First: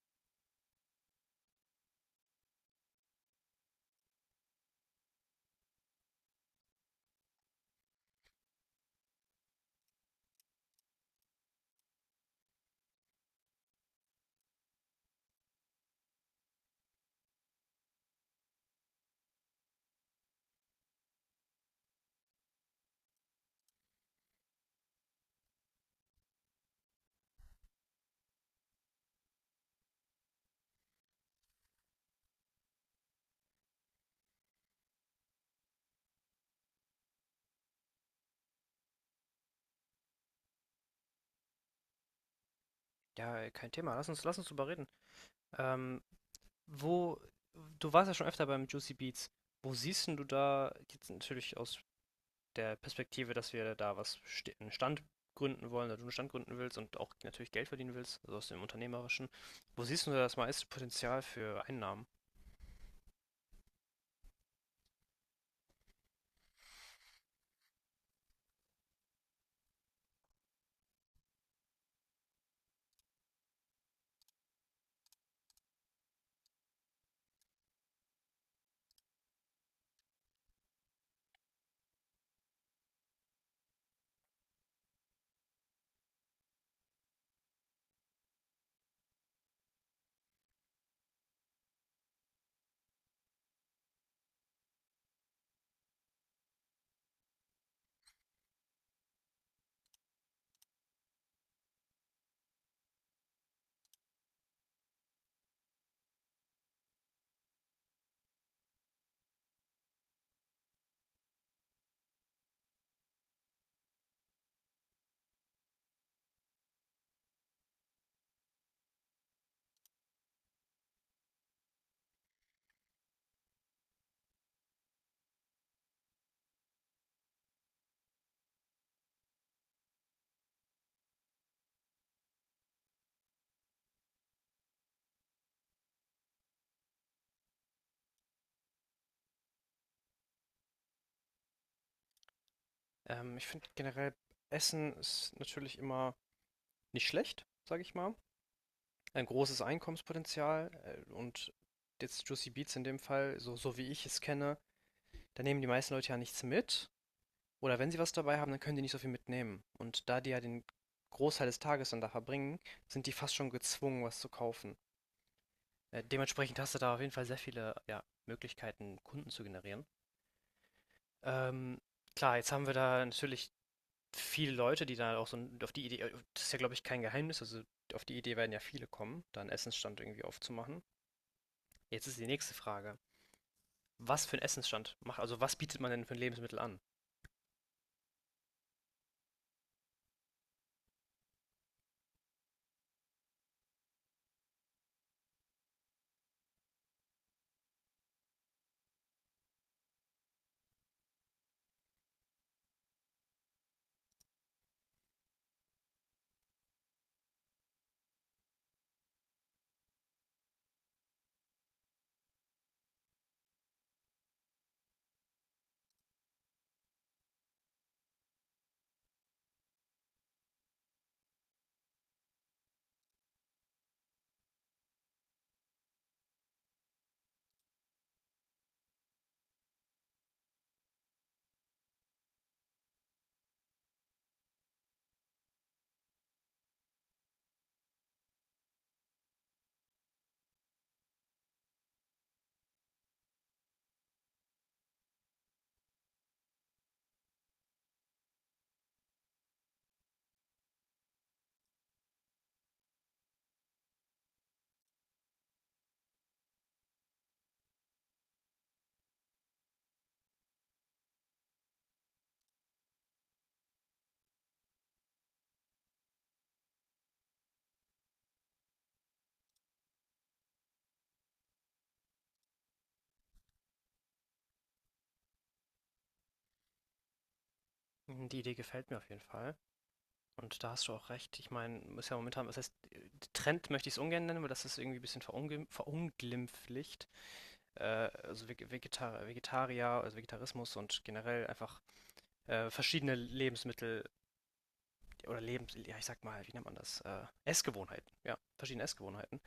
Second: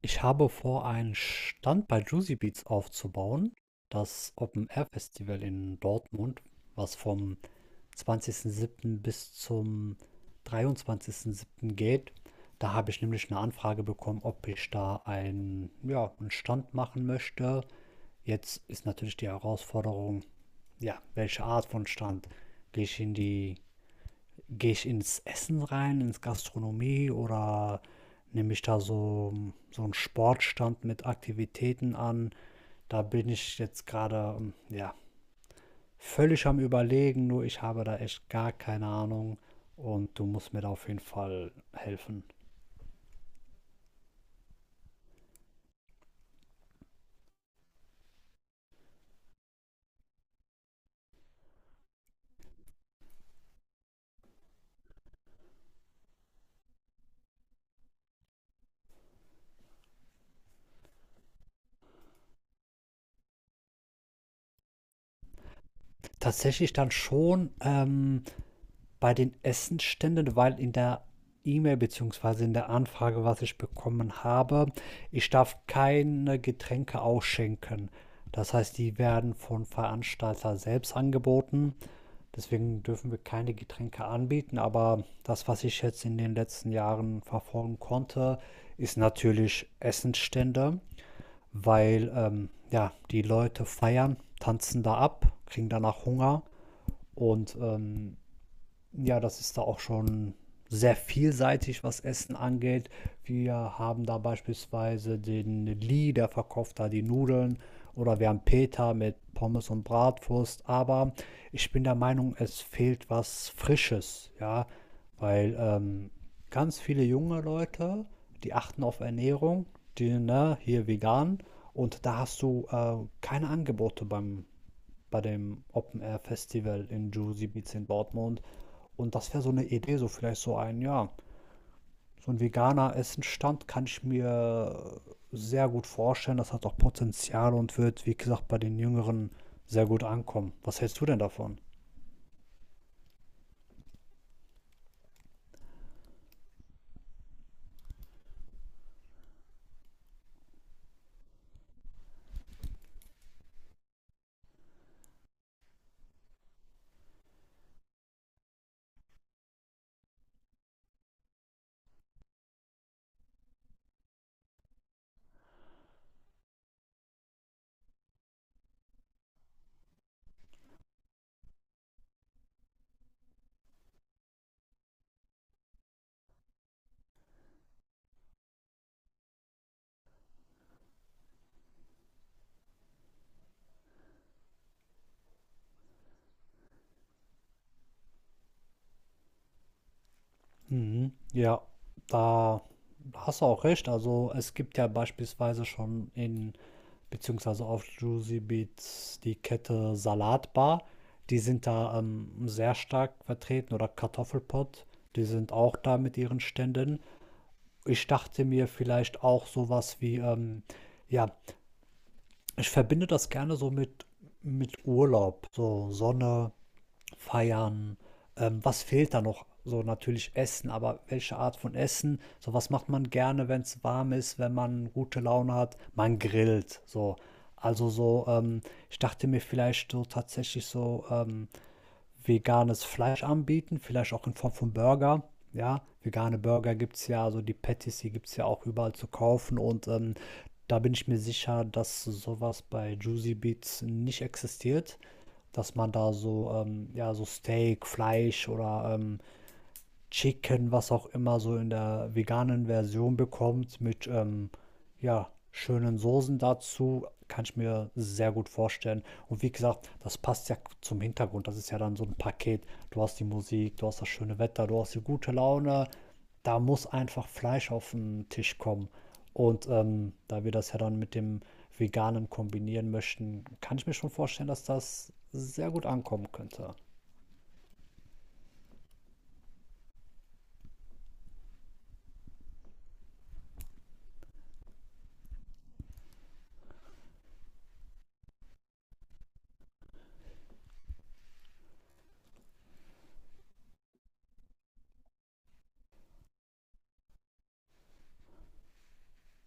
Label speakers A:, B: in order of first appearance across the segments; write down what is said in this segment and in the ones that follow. A: Ich habe vor, einen Stand bei Juicy Beats aufzubauen. Das Open Air Festival in Dortmund, was vom 20.07. bis zum 23.07. geht. Da habe ich nämlich eine Anfrage bekommen, ob ich da einen, ja, einen Stand machen möchte. Jetzt ist natürlich die Herausforderung, ja, welche Art von Stand? Gehe ich in die Gehe ich ins Essen rein, ins Gastronomie oder nehme ich da so einen Sportstand mit Aktivitäten an? Da bin ich jetzt gerade, ja, völlig am Überlegen, nur ich habe da echt gar keine Ahnung und du musst mir da auf jeden Fall helfen.
B: Ja, kein Thema. Lass uns drüber reden. Ähm, wo, du warst ja schon öfter beim Juicy Beats. Wo siehst denn du da, jetzt natürlich aus der Perspektive, dass wir da einen Stand gründen wollen, oder du einen Stand gründen willst und auch natürlich Geld verdienen willst, also aus dem Unternehmerischen. Wo siehst du da das meiste Potenzial für Einnahmen?
A: Tatsächlich dann schon bei den Essensständen, weil in der E-Mail beziehungsweise in der Anfrage, was ich bekommen habe, ich darf keine Getränke ausschenken. Das heißt, die werden von Veranstalter selbst angeboten. Deswegen dürfen wir keine Getränke anbieten, aber das, was ich jetzt in den letzten Jahren verfolgen konnte, ist natürlich Essensstände, weil ja, die Leute feiern, tanzen da ab, kriegen danach Hunger und ja, das ist da auch schon sehr vielseitig, was Essen angeht. Wir haben da beispielsweise den Lee, der verkauft da die Nudeln. Oder wir haben Peter mit Pommes und Bratwurst. Aber ich bin der Meinung, es fehlt was Frisches, ja. Weil ganz viele junge Leute, die achten auf Ernährung, die, ne, hier vegan. Und da hast du keine Angebote beim bei dem Open Air Festival in Juicy Beats in Dortmund. Und das wäre so eine Idee, so vielleicht so ein, ja, so ein veganer Essenstand kann ich mir sehr gut vorstellen. Das hat auch Potenzial und wird, wie gesagt, bei den Jüngeren sehr gut ankommen. Was hältst du denn davon?
B: Ich finde generell, Essen ist natürlich immer nicht schlecht, sage ich mal. Ein großes Einkommenspotenzial und jetzt Juicy Beats in dem Fall, so wie ich es kenne, da nehmen die meisten Leute ja nichts mit. Oder wenn sie was dabei haben, dann können die nicht so viel mitnehmen. Und da die ja den Großteil des Tages dann da verbringen, sind die fast schon gezwungen, was zu kaufen. Dementsprechend hast du da auf jeden Fall sehr viele ja, Möglichkeiten, Kunden zu generieren. Ähm, klar, jetzt haben wir da natürlich viele Leute, die da auch so das ist ja, glaube ich, kein Geheimnis, also auf die Idee werden ja viele kommen, da einen Essensstand irgendwie aufzumachen. Jetzt ist die nächste Frage. Was für einen Essensstand macht, also was bietet man denn für ein Lebensmittel an?
A: Mhm. Ja, da hast du auch recht. Also es gibt ja beispielsweise schon in, beziehungsweise auf Juicy Beats die Kette Salatbar. Die sind da sehr stark vertreten oder Kartoffelpott. Die sind auch da mit ihren Ständen. Ich dachte mir vielleicht auch sowas wie, ja, ich verbinde das gerne so mit Urlaub. So Sonne, Feiern. Was fehlt da noch? So natürlich Essen, aber welche Art von Essen? So was macht man gerne, wenn es warm ist, wenn man gute Laune hat? Man grillt. So. Also so, ich dachte mir vielleicht so tatsächlich so, veganes Fleisch anbieten, vielleicht auch in Form von Burger. Ja, vegane Burger gibt es ja, also die Patties, die gibt es ja auch überall zu kaufen und da bin ich mir sicher, dass sowas bei Juicy Beats nicht existiert, dass man da so, ja, so Steak, Fleisch oder Chicken, was auch immer, so in der veganen Version bekommt mit ja, schönen Soßen dazu, kann ich mir sehr gut vorstellen. Und wie gesagt, das passt ja zum Hintergrund. Das ist ja dann so ein Paket. Du hast die Musik, du hast das schöne Wetter, du hast die gute Laune. Da muss einfach Fleisch auf den Tisch kommen. Und da wir das ja dann mit dem Veganen kombinieren möchten, kann ich mir schon vorstellen, dass das sehr gut ankommen könnte.
B: Hm, die Idee gefällt mir auf jeden Fall. Und da hast du auch recht. Ich meine, ist ja momentan, was heißt, Trend möchte ich es ungern nennen, weil das ist irgendwie ein bisschen verunglimpflicht. Äh, also Vegetarier, also Vegetarismus und generell einfach verschiedene Lebensmittel oder ja, ich sag mal, wie nennt man das? Essgewohnheiten. Ja, verschiedene Essgewohnheiten.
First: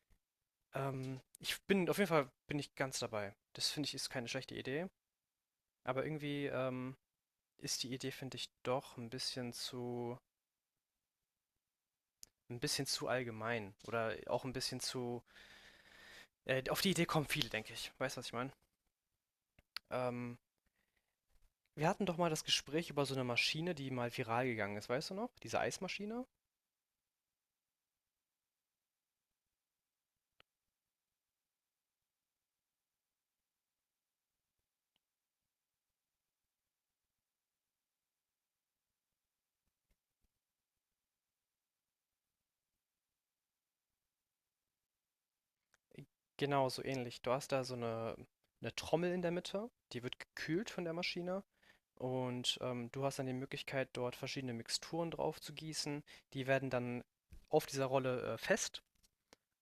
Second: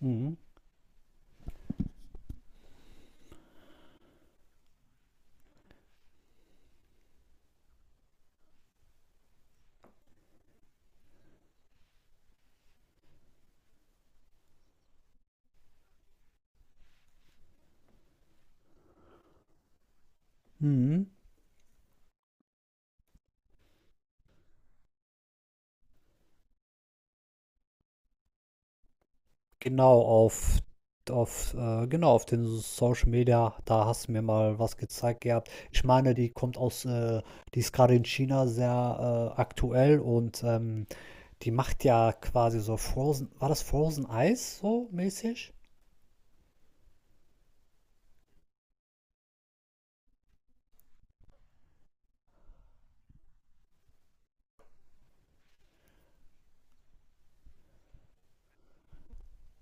A: Mhm.
B: Auf jeden Fall bin ich ganz dabei. Das finde ich ist keine schlechte Idee. Aber irgendwie ist die Idee, finde ich, doch ein bisschen zu allgemein oder auch ein bisschen zu auf die Idee kommen viele, denke ich. Weißt du, was ich meine? Ähm,
A: Mhm.
B: wir hatten doch mal das Gespräch über so eine Maschine, die mal viral gegangen ist, weißt du noch? Diese Eismaschine?
A: Genau, auf, genau, auf den Social Media, da hast du mir mal was gezeigt gehabt. Ich meine, die kommt aus, die ist gerade in China sehr aktuell und die macht ja quasi so Frozen, war das Frozen Eis so mäßig?
B: Genau, so ähnlich. Du hast da so eine Trommel in der Mitte, die wird gekühlt von der Maschine und, du hast dann die Möglichkeit, dort verschiedene Mixturen drauf zu gießen. Die werden dann auf dieser Rolle, fest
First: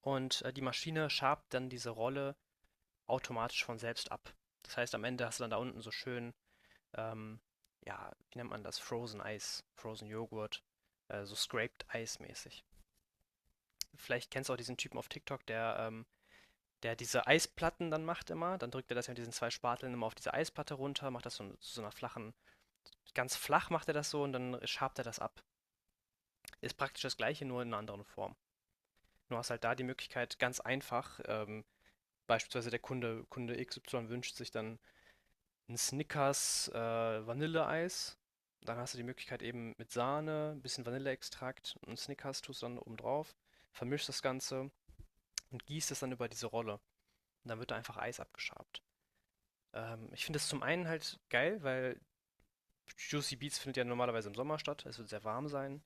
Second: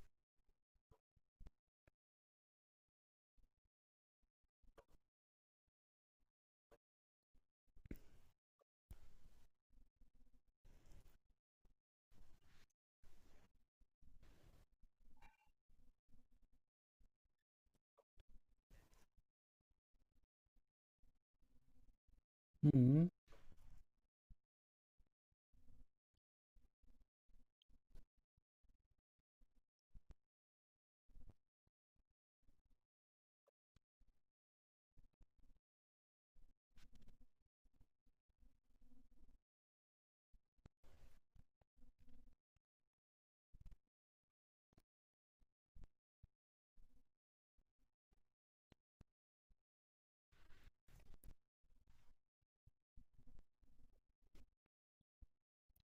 B: und, die Maschine schabt dann diese Rolle automatisch von selbst ab. Das heißt, am Ende hast du dann da unten so schön, ähm, ja, wie nennt man das? Frozen Eis, Frozen Joghurt, so scraped Ice mäßig. Vielleicht kennst du auch diesen Typen auf TikTok, der diese Eisplatten dann macht immer. Dann drückt er das ja mit diesen zwei Spateln immer auf diese Eisplatte runter, macht das so, zu so einer flachen,
A: Mhm.
B: ganz flach macht er das so und dann schabt er das ab. Ist praktisch das gleiche, nur in einer anderen Form. Du hast halt da die Möglichkeit, ganz einfach, beispielsweise Kunde X XY wünscht sich dann ein Snickers Vanilleeis. Dann hast du die Möglichkeit eben mit Sahne, ein bisschen Vanilleextrakt und Snickers tust du dann oben drauf, vermischst das Ganze und gießt es dann über diese Rolle. Und dann wird da einfach Eis abgeschabt. Ich finde es zum einen halt geil, weil Juicy Beats findet ja normalerweise im Sommer statt. Es wird sehr warm sein.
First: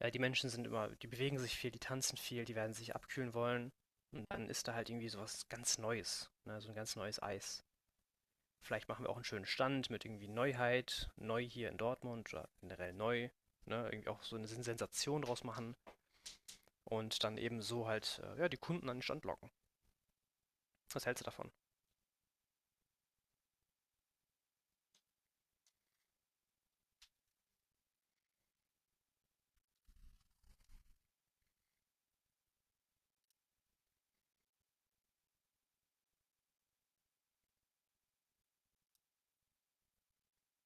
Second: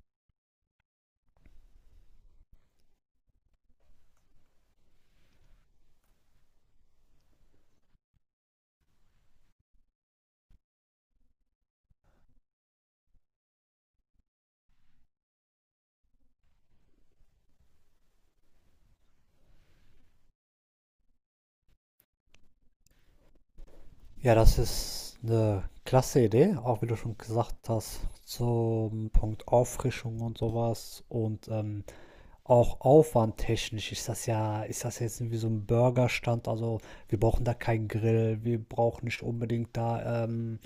B: Die Menschen sind immer, die bewegen sich viel, die tanzen viel, die werden sich abkühlen wollen. Und dann ist da halt irgendwie sowas ganz Neues, ne? So ein ganz neues Eis. Vielleicht machen wir auch einen schönen Stand mit irgendwie Neuheit, neu hier in Dortmund oder generell neu. Ne? Irgendwie auch so eine Sensation draus machen und dann eben so halt ja, die Kunden an den Stand locken. Was hältst du davon?
A: Ja, das ist eine klasse Idee, auch wie du schon gesagt hast, zum Punkt Auffrischung und sowas. Und auch aufwandtechnisch ist das jetzt irgendwie so ein Burgerstand? Also, wir brauchen da keinen Grill, wir brauchen nicht unbedingt da,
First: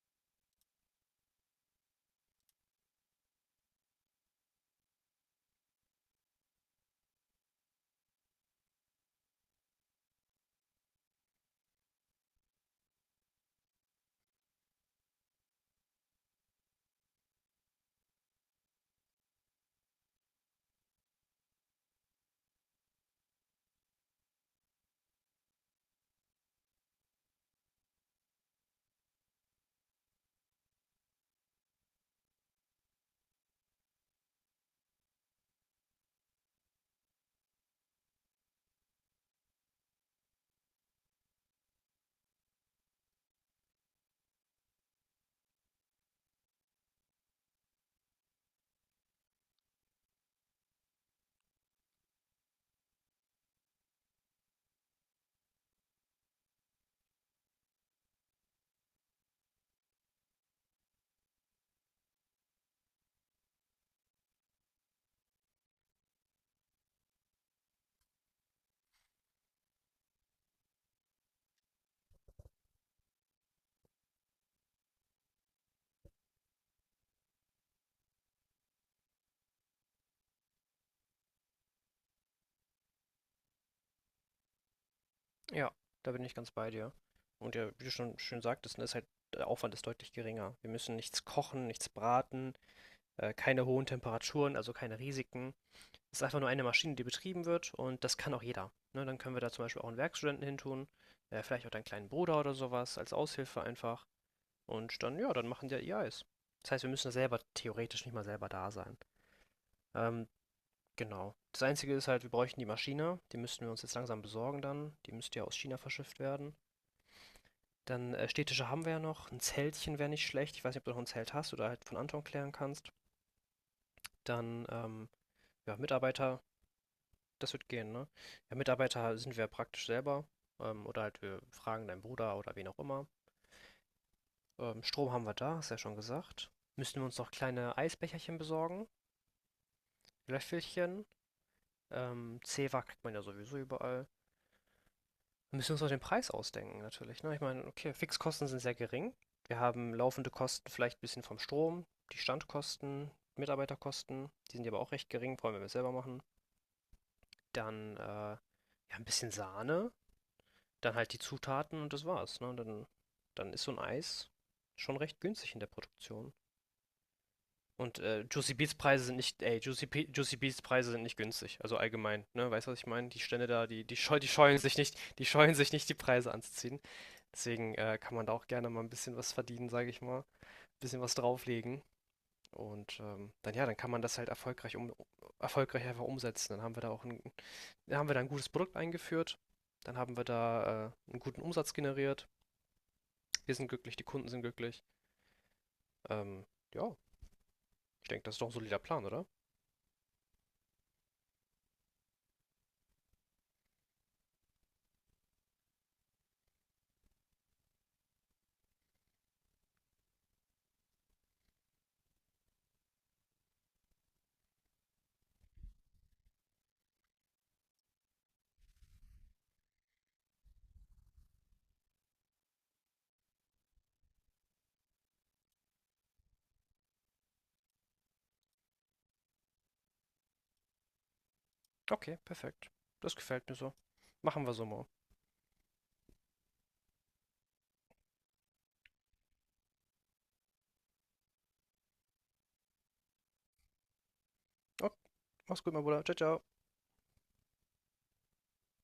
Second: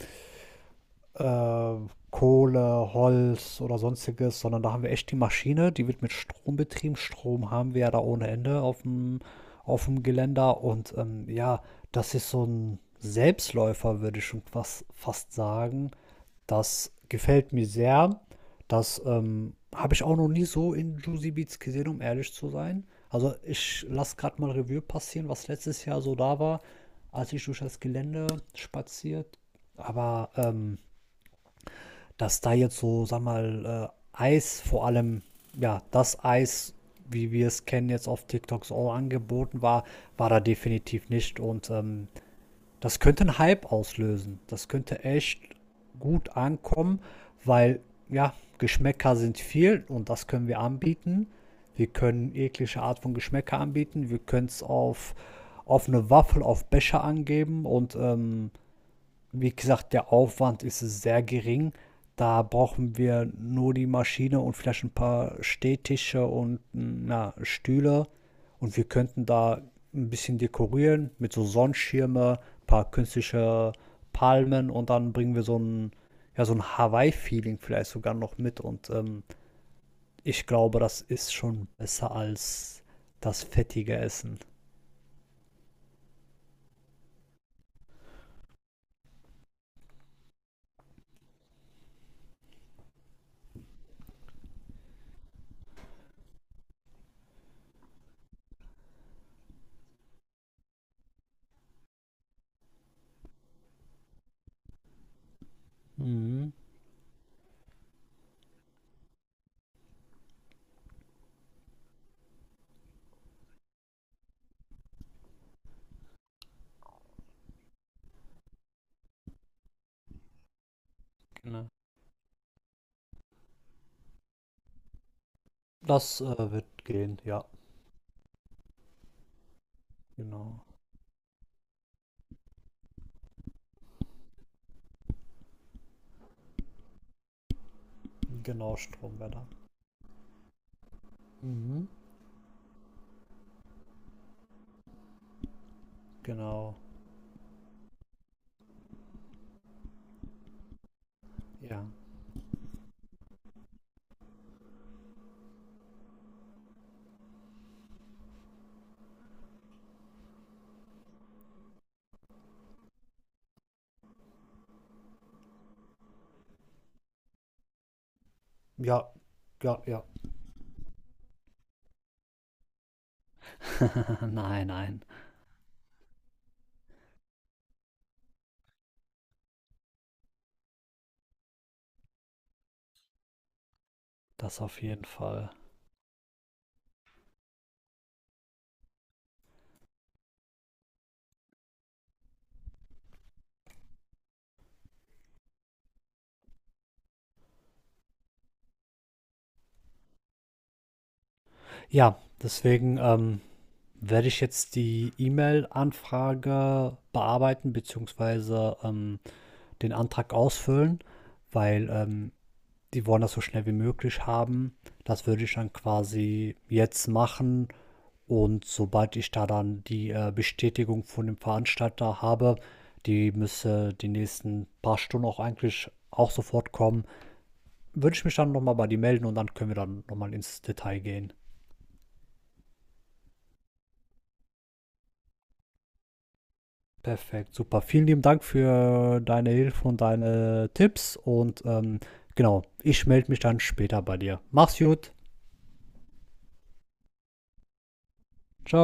A: äh, Kohle, Holz oder sonstiges, sondern da haben wir echt die Maschine, die wird mit Strom betrieben. Strom haben wir ja da ohne Ende auf dem Geländer und ja, das ist so ein Selbstläufer, würde ich schon fast, fast sagen. Das gefällt mir sehr. Das habe ich auch noch nie so in Juicy Beats gesehen, um ehrlich zu sein. Also ich lasse gerade mal Revue passieren, was letztes Jahr so da war, als ich durch das Gelände spaziert. Aber dass da jetzt so, sag mal, Eis vor allem, ja, das Eis, wie wir es kennen, jetzt auf TikTok so angeboten war, war da definitiv nicht. Und das könnte einen Hype auslösen. Das könnte echt gut ankommen, weil, ja, Geschmäcker sind viel und das können wir anbieten. Wir können jegliche Art von Geschmäcker anbieten. Wir können es auf eine Waffel, auf Becher angeben und wie gesagt, der Aufwand ist sehr gering. Da brauchen wir nur die Maschine und vielleicht ein paar Stehtische und na, Stühle. Und wir könnten da ein bisschen dekorieren mit so Sonnenschirme, ein paar künstliche Palmen und dann bringen wir so ein, ja, so ein Hawaii-Feeling vielleicht sogar noch mit. Und ich glaube, das ist schon besser als das fettige Essen.
B: Ja, da bin ich ganz bei dir. Und ja, wie du schon schön sagtest, ne, ist halt der Aufwand ist deutlich geringer. Wir müssen nichts kochen, nichts braten, keine hohen Temperaturen, also keine Risiken. Es ist einfach nur eine Maschine, die betrieben wird und das kann auch jeder. Ne, dann können wir da zum Beispiel auch einen Werkstudenten hintun, vielleicht auch deinen kleinen Bruder oder sowas, als Aushilfe einfach. Und dann, ja, dann machen die ja ihr Eis.
A: Mhm,
B: Das heißt, wir müssen da selber theoretisch nicht mal selber da sein. Ähm, genau. Das Einzige ist halt, wir bräuchten die Maschine. Die müssten wir uns jetzt langsam besorgen dann. Die müsste ja aus China verschifft werden. Dann, Städtische haben wir ja noch. Ein Zeltchen wäre nicht schlecht. Ich weiß nicht, ob du noch 'n Zelt hast
A: genau.
B: oder halt von Anton klären kannst. Dann, ja,
A: Das
B: Mitarbeiter,
A: wird gehen, ja.
B: das wird gehen, ne? Ja, Mitarbeiter sind wir praktisch selber,
A: Genau.
B: oder halt wir fragen deinen Bruder oder wen auch immer. Strom haben wir da, hast du ja schon gesagt. Müssten wir uns noch kleine Eisbecherchen
A: Genau,
B: besorgen,
A: Stromwetter.
B: Löffelchen.
A: Mhm,
B: Zewa kriegt man ja sowieso überall. Müssen wir müssen uns noch den Preis
A: genau.
B: ausdenken, natürlich. Ne? Ich meine, okay, Fixkosten sind sehr gering. Wir haben laufende Kosten vielleicht ein bisschen vom
A: Ja.
B: Strom, die Standkosten, Mitarbeiterkosten, die sind ja aber auch recht gering, vor allem wenn wir es selber machen. Dann ja, ein bisschen Sahne, dann halt die Zutaten und das war's. Ne? Dann ist so ein Eis schon recht günstig in der Produktion. Und Juicy Beats Preise
A: Ja,
B: sind nicht, ey,
A: ja,
B: Juicy,
A: ja.
B: Pe- Juicy Beats Preise sind nicht günstig. Also allgemein, ne, weißt du, was ich meine? Die Stände da, die scheuen
A: Nein,
B: sich nicht,
A: nein.
B: die scheuen sich nicht, die Preise anzuziehen. Deswegen kann man da auch gerne mal ein bisschen was verdienen, sage ich mal, ein bisschen was drauflegen. Und dann ja, dann kann man das halt
A: Das auf jeden Fall.
B: erfolgreich einfach umsetzen. Dann haben wir da auch dann haben wir da ein gutes Produkt eingeführt, dann haben wir da einen guten Umsatz generiert. Wir sind glücklich, die Kunden sind glücklich. Ähm, ja, ich denke, das ist doch ein solider Plan, oder?
A: Ja, deswegen werde ich jetzt die E-Mail-Anfrage bearbeiten, beziehungsweise den Antrag ausfüllen, weil die wollen das so schnell wie möglich haben. Das würde ich dann quasi jetzt machen. Und sobald ich da dann die, Bestätigung von dem Veranstalter habe, die müsste die nächsten paar Stunden auch eigentlich auch sofort kommen, würde ich mich dann nochmal, bei dir melden und dann können wir dann nochmal ins Detail gehen.
B: Okay, perfekt. Das gefällt mir so. Machen wir so mal.
A: Perfekt, super. Vielen lieben Dank für deine Hilfe und deine Tipps und, genau, ich melde mich dann später bei dir. Mach's
B: Okay.
A: gut.
B: Mach's gut, mein Bruder. Ciao, ciao.
A: Ciao.